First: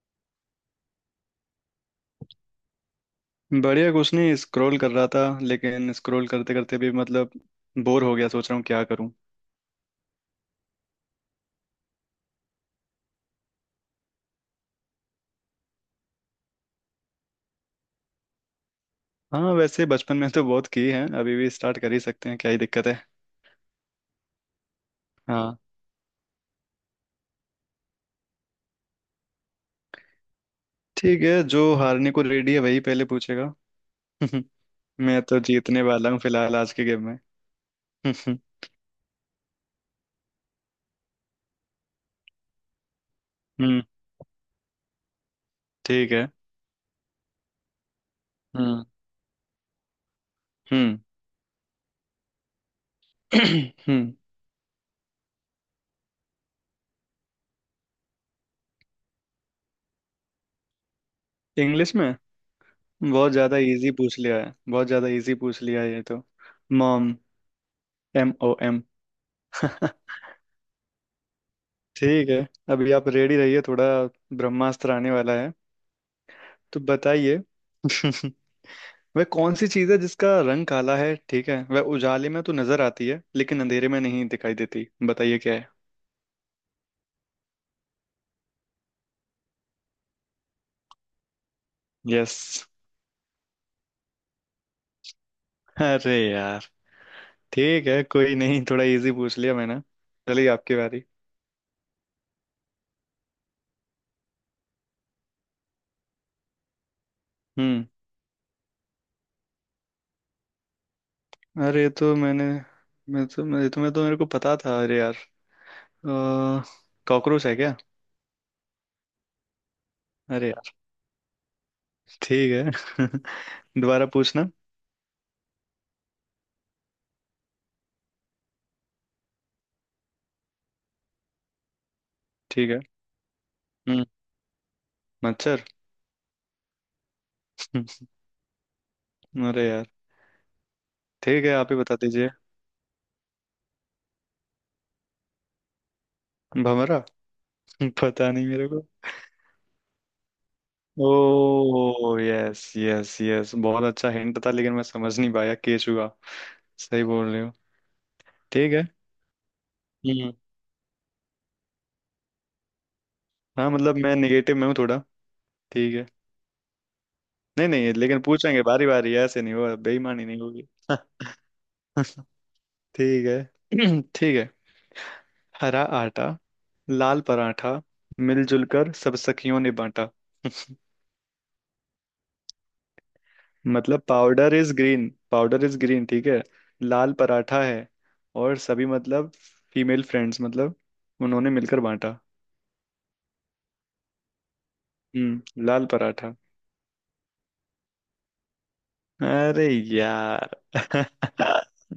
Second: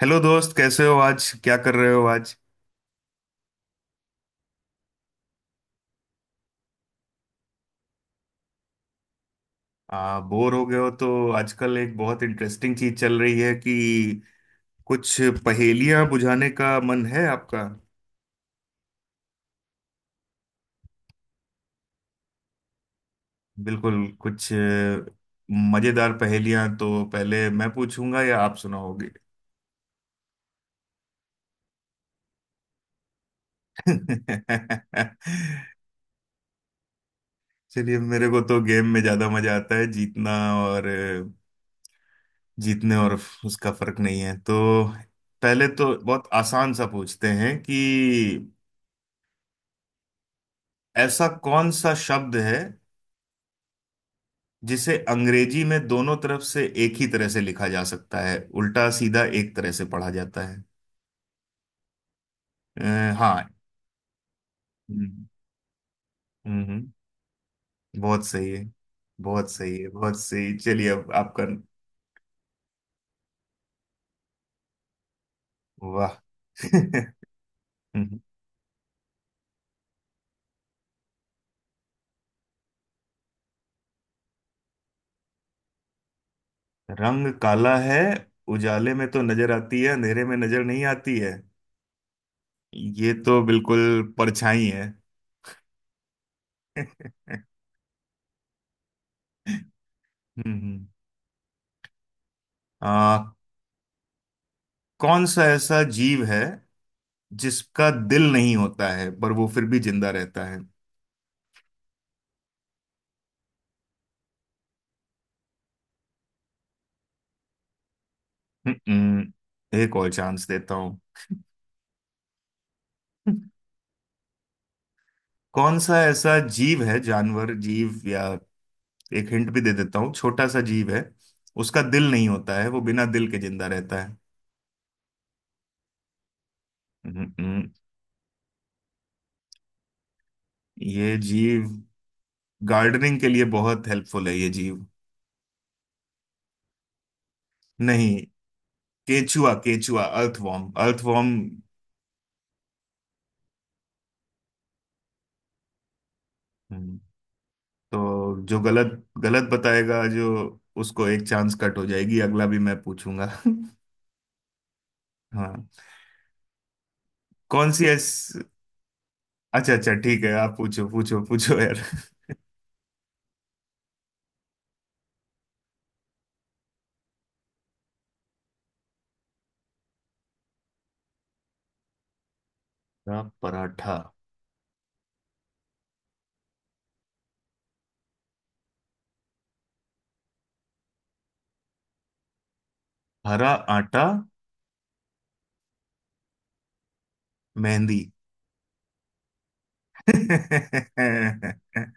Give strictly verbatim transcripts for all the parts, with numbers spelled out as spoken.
Hello दोस्त, कैसे हो? आज क्या कर रहे हो आज? बढ़िया। कुछ नहीं, स्क्रॉल कर रहा था, लेकिन स्क्रॉल करते करते भी मतलब बोर हो गया। सोच रहा हूँ क्या करूँ। आ, बोर हो गए हो तो आजकल एक बहुत इंटरेस्टिंग चीज चल रही है कि कुछ पहेलियां बुझाने का मन है आपका। हाँ, वैसे बचपन में तो बहुत की है। अभी भी स्टार्ट कर ही सकते हैं, क्या ही दिक्कत है। बिल्कुल। कुछ अ, हाँ। मजेदार पहेलियां तो पहले मैं पूछूंगा या आप सुनाओगे? ठीक है, जो हारने को रेडी है वही पहले पूछेगा। मैं तो जीतने वाला हूँ फिलहाल आज के गेम में। चलिए, मेरे को तो गेम में ज्यादा मजा आता है जीतना। और अ, जीतने और उसका हम्म। फर्क नहीं है तो पहले तो ठीक बहुत है। आसान सा पूछते हैं कि हम्म। हम्म। ऐसा कौन सा शब्द है हम्म जिसे अंग्रेजी में दोनों तरफ से एक ही तरह से लिखा जा सकता है, उल्टा सीधा एक तरह से पढ़ा जाता है। इंग्लिश में? अ, बहुत हाँ। ज्यादा इजी पूछ लिया है, बहुत ज्यादा हम्म। इजी पूछ लिया है ये तो। हम्म, हम्म। मॉम। बहुत एम सही ओ है। एम बहुत सही है, बहुत सही। चलिए, अब आपका। ठीक है। अभी आप रेडी रहिए, थोड़ा ब्रह्मास्त्र आने वाला है। वाह। तो बताइए। हम्म, वह कौन सी चीज है जिसका रंग काला है? ठीक है, वह उजाले में तो नजर आती है लेकिन अंधेरे में नहीं दिखाई देती। बताइए क्या है। रंग काला है, उजाले में तो नजर आती है, अंधेरे में नजर नहीं आती है। यस। ये तो बिल्कुल परछाई है। अरे यार। ठीक है, कोई नहीं, थोड़ा इजी पूछ लिया मैंने। चलिए, आपकी हम्म। बारी। आ, कौन सा ऐसा जीव है हम्म। जिसका दिल नहीं होता है पर वो फिर भी जिंदा रहता है? अरे, ये तो मैंने मैं तो मैं तो, मैं तो मेरे को पता था। अरे यार। अ, कॉकरोच है क्या? हम्म, एक और चांस अरे यार। देता हूँ। ठीक है। दोबारा पूछना। कौन सा ऐसा जीव है, जानवर जीव या एक हिंट भी दे देता हूँ, छोटा सा जीव है, उसका दिल नहीं होता है, ठीक है। वो बिना दिल के जिंदा रहता हम्म। है। मच्छर। हम्म, अरे यार। ये ठीक है, जीव आप ही बता दीजिए। गार्डनिंग के लिए बहुत हेल्पफुल है, ये जीव। भमरा। नहीं। पता नहीं मेरे को। केचुआ, केचुआ। Earthworm, earthworm. ओ, यस, यस, यस, बहुत अच्छा हिंट था लेकिन मैं समझ नहीं पाया। केचुआ। हम्म। सही बोल रहे हो। तो जो ठीक है। गलत गलत बताएगा, जो हम्म। उसको एक चांस कट हो जाएगी, अगला भी मैं पूछूंगा। हाँ, मतलब मैं निगेटिव में हूँ थोड़ा। हाँ। ठीक है। नहीं, कौन सी नहीं, लेकिन ऐसी। पूछेंगे बारी बारी, ऐसे नहीं अच्छा, होगा, अच्छा, ठीक बेईमानी है, नहीं आप होगी। पूछो पूछो पूछो, यार। ठीक है। ठीक है। हरा आटा, लाल पराठा, मिलजुल कर सब सखियों ने बांटा। हरा पराठा। मतलब powder is green, powder is green, ठीक है। लाल पराठा है। और सभी मतलब फीमेल फ्रेंड्स, मतलब उन्होंने मिलकर बांटा। हरा आटा। हम्म, लाल पराठा। मेहंदी। अरे यार। अ,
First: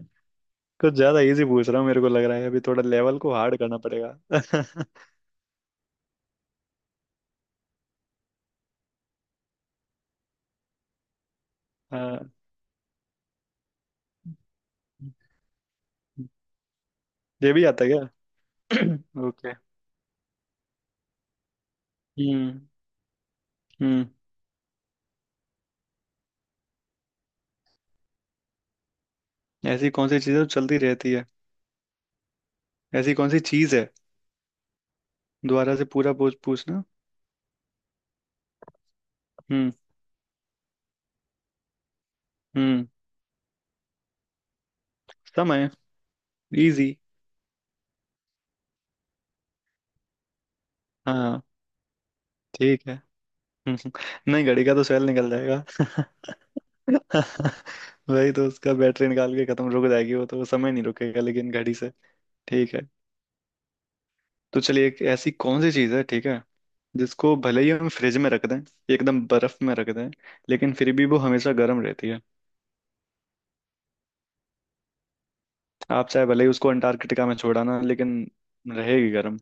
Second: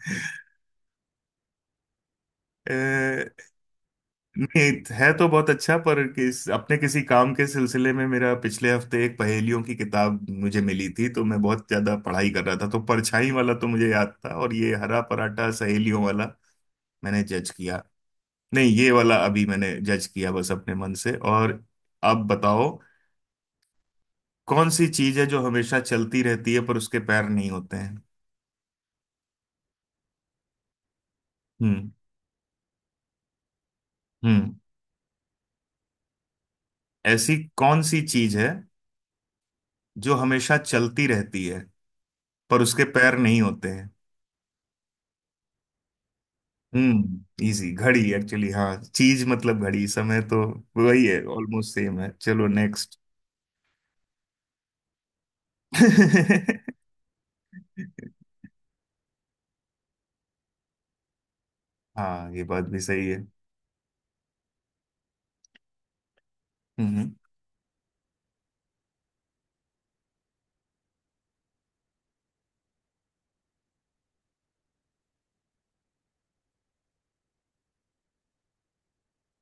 कुछ ज्यादा इजी पूछ रहा हूँ मेरे को लग रहा है, अभी थोड़ा लेवल को हार्ड करना पड़ेगा। नहीं, है तो बहुत अच्छा पर किस अपने किसी काम के सिलसिले में, मेरा पिछले हफ्ते एक पहेलियों की किताब मुझे मिली थी, तो मैं बहुत ज्यादा पढ़ाई हाँ, कर रहा था, तो परछाई वाला तो मुझे याद था और ये हरा पराठा सहेलियों वाला मैंने जज ये भी किया। आता है। नहीं, क्या? ये वाला अभी ओके। मैंने जज किया बस अपने मन से। और अब हम्म। बताओ, हम्म। कौन सी चीज है जो हमेशा चलती रहती है पर उसके पैर नहीं होते हैं? ऐसी कौन सी चीज़ है जो चलती रहती है। हम्म। ऐसी कौन सी चीज़ है? हम्म। दोबारा से पूरा पूछ पूछना। ऐसी कौन सी चीज है हम्म। जो हमेशा चलती रहती है पर उसके हम्म। पैर नहीं होते हैं? समय। इजी। हम्म। इजी, घड़ी एक्चुअली। हाँ, चीज मतलब घड़ी समय तो वही है, हाँ, ऑलमोस्ट सेम है। चलो ठीक नेक्स्ट। है। नहीं, घड़ी का तो सेल निकल जाएगा। वही तो, उसका बैटरी निकाल के खत्म रुक जाएगी वो तो। वो समय नहीं रुकेगा लेकिन घड़ी से। हाँ, ये बात ठीक भी है। सही है। तो चलिए, एक ऐसी कौन सी चीज है, ठीक है, हम्म। हम्म। जिसको भले ही हम फ्रिज में रख दें, एकदम बर्फ में रख दें, लेकिन फिर भी वो हमेशा गर्म रहती है। आप चाहे भले ही उसको अंटार्कटिका में छोड़ाना लेकिन रहेगी गर्म।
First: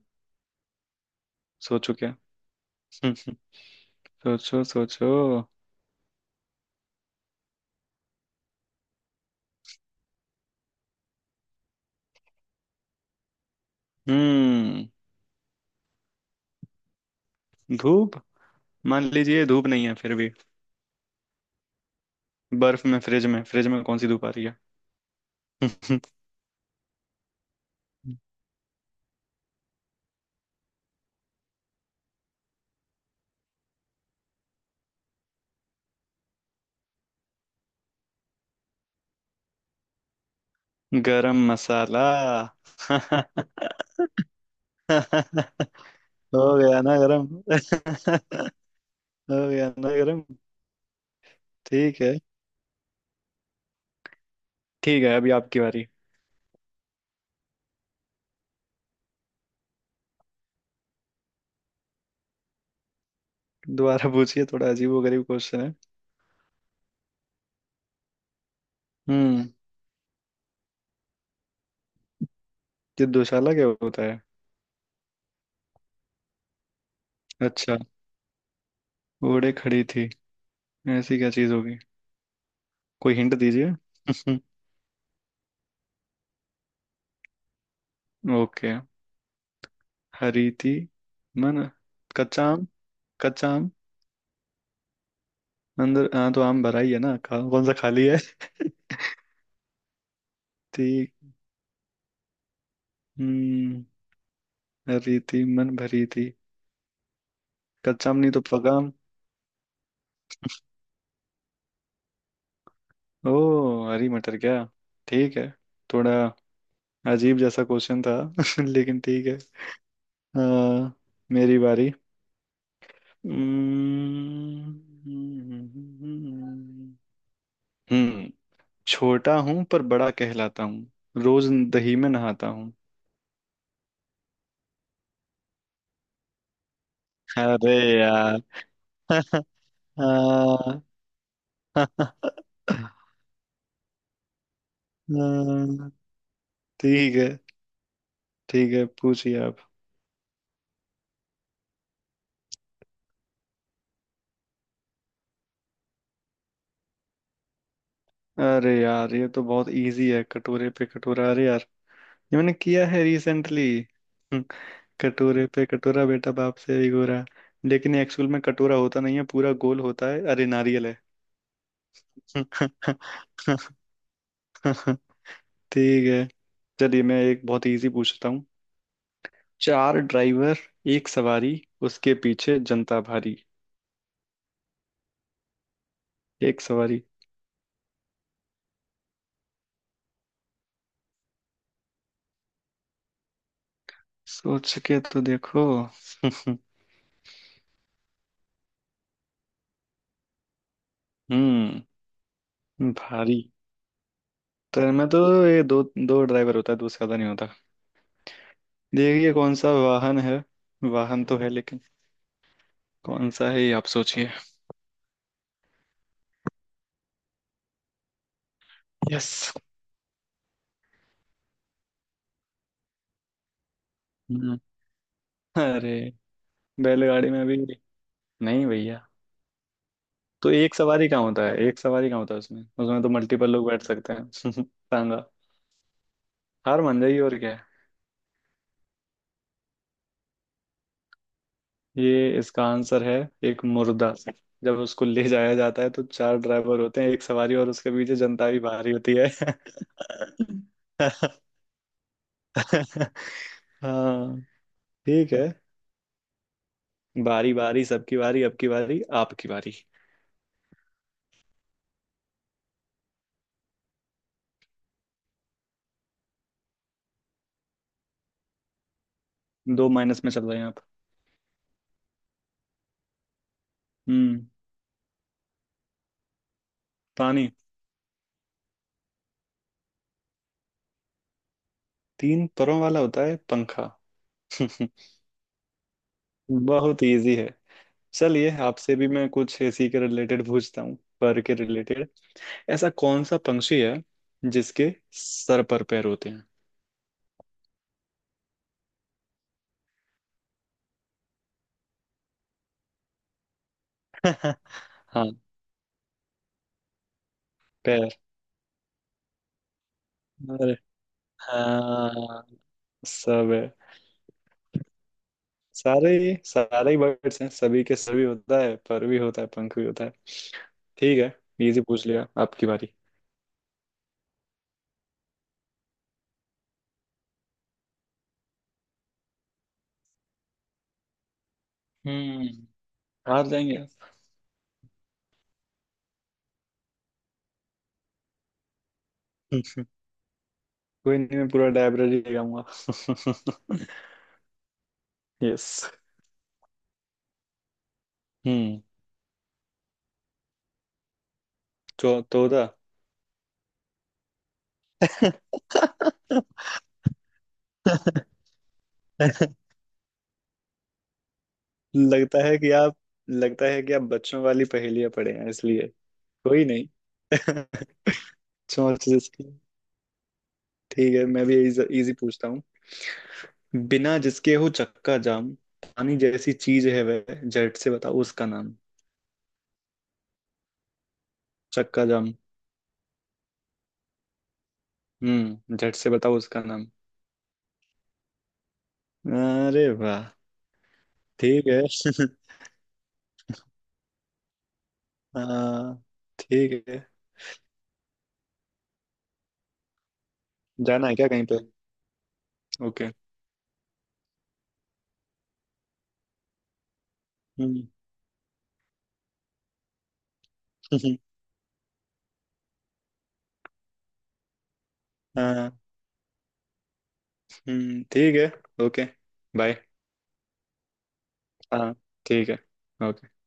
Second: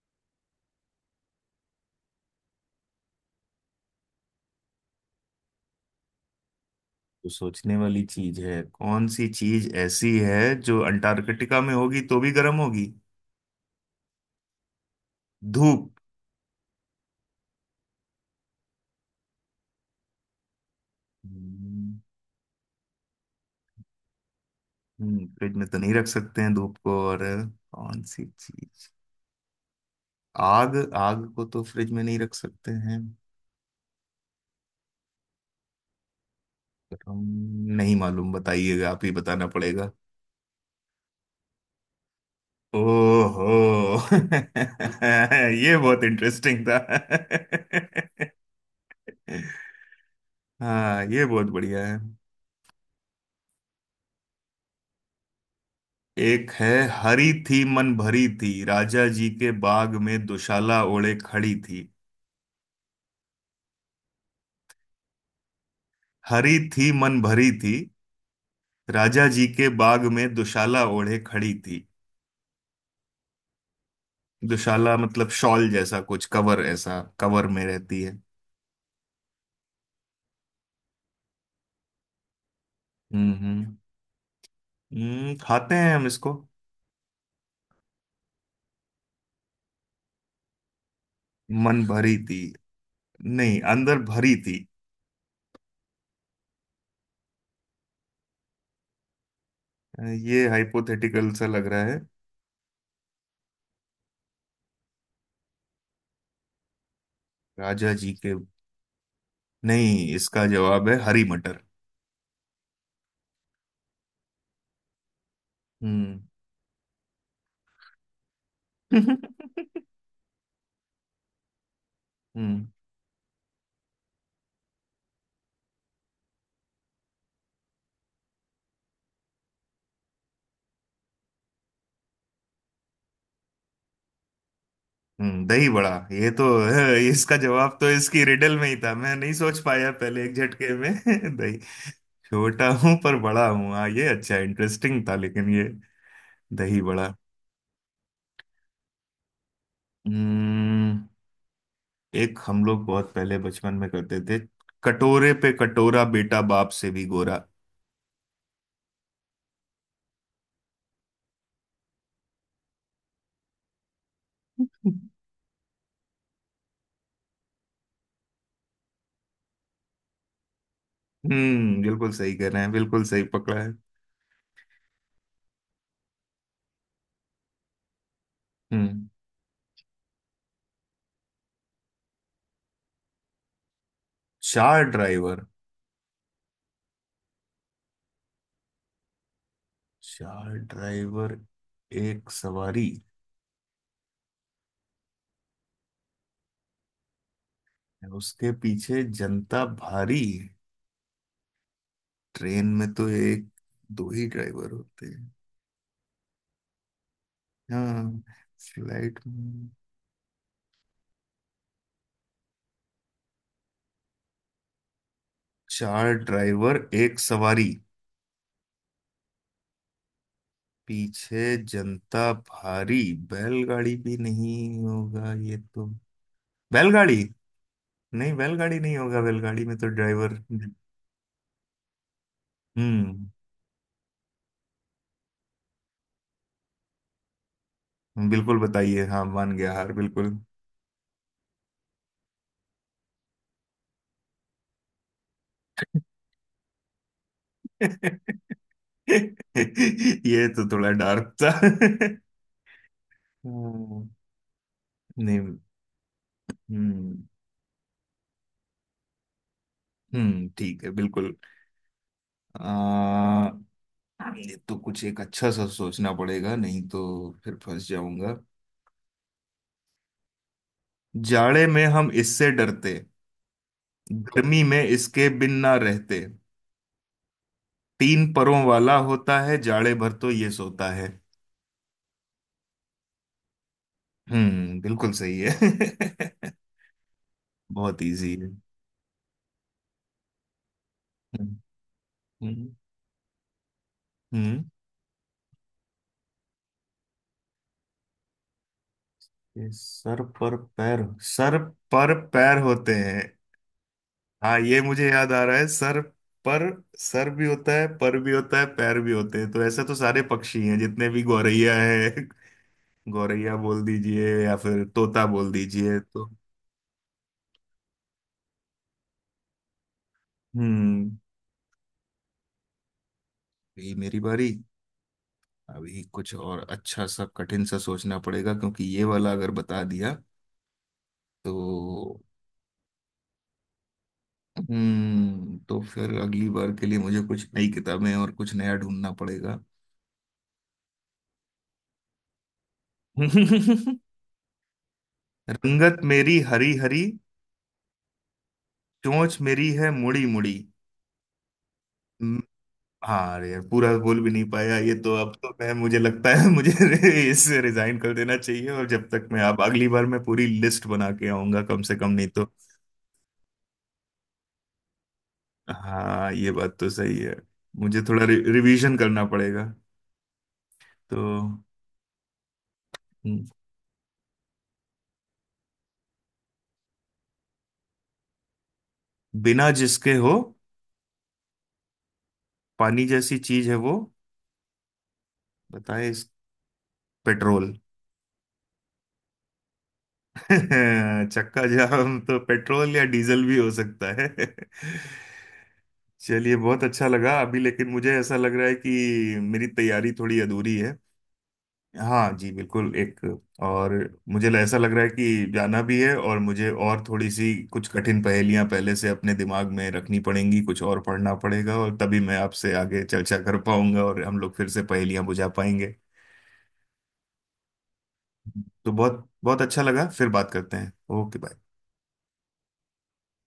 सोचो क्या। सोचो, सोचो। तो सोचने वाली चीज है, कौन सी चीज ऐसी है जो अंटार्कटिका में होगी तो भी गर्म होगी? हम्म। धूप। मान लीजिए धूप नहीं है फिर भी। धूप। बर्फ में, फ्रिज में, फ्रिज में कौन सी धूप आ रही है? हम्म, फ्रिज में तो नहीं रख सकते हैं धूप को। और कौन सी चीज? आग। आग को तो फ्रिज में नहीं रख सकते हैं पर हम नहीं मालूम, बताइएगा, आप ही बताना पड़ेगा। गरम मसाला। ओहो। ये बहुत हो इंटरेस्टिंग था। गया ना गरम। हो गया ना गरम। हाँ, ये बहुत बढ़िया है। ठीक है। ठीक है, अभी आपकी बारी। एक है, हरी थी मन भरी थी, राजा जी के बाग में दुशाला ओढ़े खड़ी थी। दोबारा पूछिए, थोड़ा अजीबोगरीब क्वेश्चन है। हरी थी मन भरी थी, राजा जी हम्म, के बाग में दुशाला ओढ़े खड़ी थी। ये दुशाला क्या होता है? दुशाला मतलब शॉल जैसा कुछ कवर, ऐसा कवर में अच्छा। रहती है। ओड़े खड़ी थी? ऐसी क्या चीज होगी? कोई हम्म। हिंट दीजिए। हम्म। हम्म, खाते हैं हम इसको। ओके। हरी थी, मन। मन भरी थी। कच्चा आम, कच्चा नहीं, आम। अंदर भरी थी। अंदर? हाँ, तो आम भरा ही है ना, खा, कौन सा खाली है। ये थी। हाइपोथेटिकल सा लग रहा है। हम्म, हरी थी मन भरी थी। राजा कच्चा जी आम नहीं के। तो पका आम। नहीं, इसका जवाब है हरी मटर। ओ। हरी मटर? क्या, ठीक है। थोड़ा हम्म। अजीब जैसा क्वेश्चन था। लेकिन ठीक है। अ, मेरी बारी। हम्म। हम्म। हम्म, हम्म, छोटा हूं पर बड़ा कहलाता हूँ, रोज दही में नहाता हूँ। हम्म, दही बड़ा, ये तो है, इसका अरे जवाब तो इसकी यार। रिडल में ही था, मैं नहीं सोच पाया पहले एक झटके हाँ। में। दही, छोटा हूं पर बड़ा हूं, हाँ, ये अच्छा इंटरेस्टिंग था। लेकिन ये दही बड़ा। ठीक है। ठीक है, पूछिए आप। हम्म, एक हम लोग बहुत पहले बचपन में करते थे, कटोरे पे कटोरा बेटा बाप से भी गोरा। अरे यार, ये तो बहुत इजी है, कटोरे पे कटोरा। अरे, ये मैंने किया है रिसेंटली। कटोरे पे कटोरा, बेटा बाप से भी गोरा। लेकिन एक्चुअल में कटोरा होता नहीं है, पूरा गोल होता है। अरे, नारियल है। हम्म, बिल्कुल सही कह रहे हैं, बिल्कुल सही पकड़ा है। ठीक है, चलिए मैं एक बहुत इजी पूछता हूँ। हम्म। चार ड्राइवर, एक सवारी, उसके पीछे जनता भारी। चार ड्राइवर। एक सवारी। चार ड्राइवर एक सवारी सोच के तो देखो। उसके पीछे जनता भारी। हम्म। ट्रेन में तो भारी। एक दो ही ड्राइवर ट्रेन होते में तो हैं। ये दो, दो ड्राइवर होता है, दूसरा तो नहीं होता। हाँ, फ्लाइट देखिए, कौन में। सा वाहन है। वाहन तो है लेकिन कौन सा है, ये आप सोचिए। चार ड्राइवर एक सवारी यस। पीछे जनता भारी। बैलगाड़ी भी हम्म। नहीं होगा ये तो। अरे, बैलगाड़ी। बैलगाड़ी में भी। नहीं, नहीं बैलगाड़ी नहीं भैया, होगा, बैलगाड़ी में तो ड्राइवर। तो एक सवारी कहाँ होता है? एक सवारी कहाँ होता है उसमें उसमें तो हम्म। मल्टीपल लोग बैठ सकते हैं। सांगा, हार मान जाइए, और क्या है। बिल्कुल बताइए, हाँ मान गया, हार बिल्कुल। ये इसका आंसर है, एक मुर्दा। जब उसको ले जाया जाता है तो चार ड्राइवर होते हैं, एक सवारी, और उसके पीछे जनता भी भारी होती है। ये तो थोड़ा डार्क था। हम्म। हाँ। ठीक है। नहीं। हम्म। बारी बारी सबकी बारी, अब की बारी आपकी बारी। हम्म, ठीक है बिल्कुल। आ, ये तो कुछ एक अच्छा सा सोचना पड़ेगा, नहीं तो फिर फंस जाऊंगा। दो माइनस में चल रहे हैं आप। जाड़े में हम इससे डरते, हम्म। गर्मी में इसके बिन ना रहते, पानी। तीन परों वाला होता है, जाड़े भर तो ये सोता है। तीन परों वाला होता है, पंखा। हम्म, बिल्कुल सही है। बहुत इजी है। बहुत इजी चलिए, है। आपसे भी मैं कुछ इसी के रिलेटेड पूछता हूँ। पर के हम्म। रिलेटेड। हम्म। ऐसा कौन सा पंक्षी है हम्म। जिसके सर पर पैर होते हैं? ये सर पर पैर, सर पर पैर होते हैं। हाँ, ये मुझे याद हाँ। आ रहा है, सर पर, सर भी होता है, पैर। पर भी होता है, पैर भी होते हैं, तो ऐसे तो सारे पक्षी अरे। हैं जितने भी, गौरैया है। हाँ, सब गौरैया है। बोल दीजिए या फिर तोता बोल दीजिए सारे तो। ही सारे ही बर्ड्स हैं, सभी के सभी होता है, पर भी होता है, पंख भी होता है। हम्म। ठीक है, इजी पूछ लिया। आपकी बारी। ये मेरी बारी। अभी कुछ और अच्छा सा कठिन सा सोचना पड़ेगा, क्योंकि ये वाला अगर बता दिया तो। हम्म। हार जाएंगे आप। हम्म, तो फिर अगली बार के लिए मुझे कुछ नई किताबें और कुछ नया ढूंढना पड़ेगा। कोई नहीं, मैं पूरा डायब्रेरी ले आऊंगा। यस। रंगत मेरी हरी हरी, हम्म। चोंच मेरी है मुड़ी मुड़ी। चौ हम्म, चौदह। हाँ, अरे यार, पूरा बोल भी नहीं पाया ये तो, अब तो मैं मुझे लगता है मुझे इससे रिजाइन कर देना चाहिए, और जब तक मैं, आप अगली बार मैं पूरी लिस्ट बना के आऊंगा कम से कम, नहीं लगता तो। है कि आप लगता है कि आप बच्चों वाली पहेलियां पढ़े हैं इसलिए। हाँ, ये कोई बात नहीं। तो सही है। मुझे थोड़ा रि, रिवीजन सोच करना जिसकी। पड़ेगा ठीक तो। है, मैं भी इजी पूछता हूँ। हम्म, बिना जिसके हो चक्का जाम, पानी जैसी चीज है वह, झट से बताओ उसका नाम। बिना जिसके हो, चक्का जाम। पानी जैसी चीज है वो, हम्म, झट बताए से इस, बताओ उसका नाम। पेट्रोल। अरे वाह। चक्का ठीक जाम है। तो पेट्रोल या डीजल भी हो सकता है। हाँ। चलिए, बहुत ठीक है। अच्छा लगा अभी, लेकिन मुझे ऐसा लग रहा है कि मेरी तैयारी थोड़ी अधूरी है। जाना है क्या कहीं पे? हाँ जी, बिल्कुल ओके। एक और मुझे ऐसा लग रहा है कि जाना भी है, और मुझे और थोड़ी सी कुछ हम्म। कठिन पहेलियां पहले से अपने दिमाग में रखनी पड़ेंगी, कुछ और पढ़ना पड़ेगा, और तभी मैं आपसे आगे चर्चा कर पाऊंगा और हम लोग फिर से पहेलियां बुझा हाँ। पाएंगे। हम्म, ठीक है। तो ओके। बहुत बहुत अच्छा बाय। लगा, फिर बात करते हैं। Okay, bye. हाँ। ठीक है। ओके।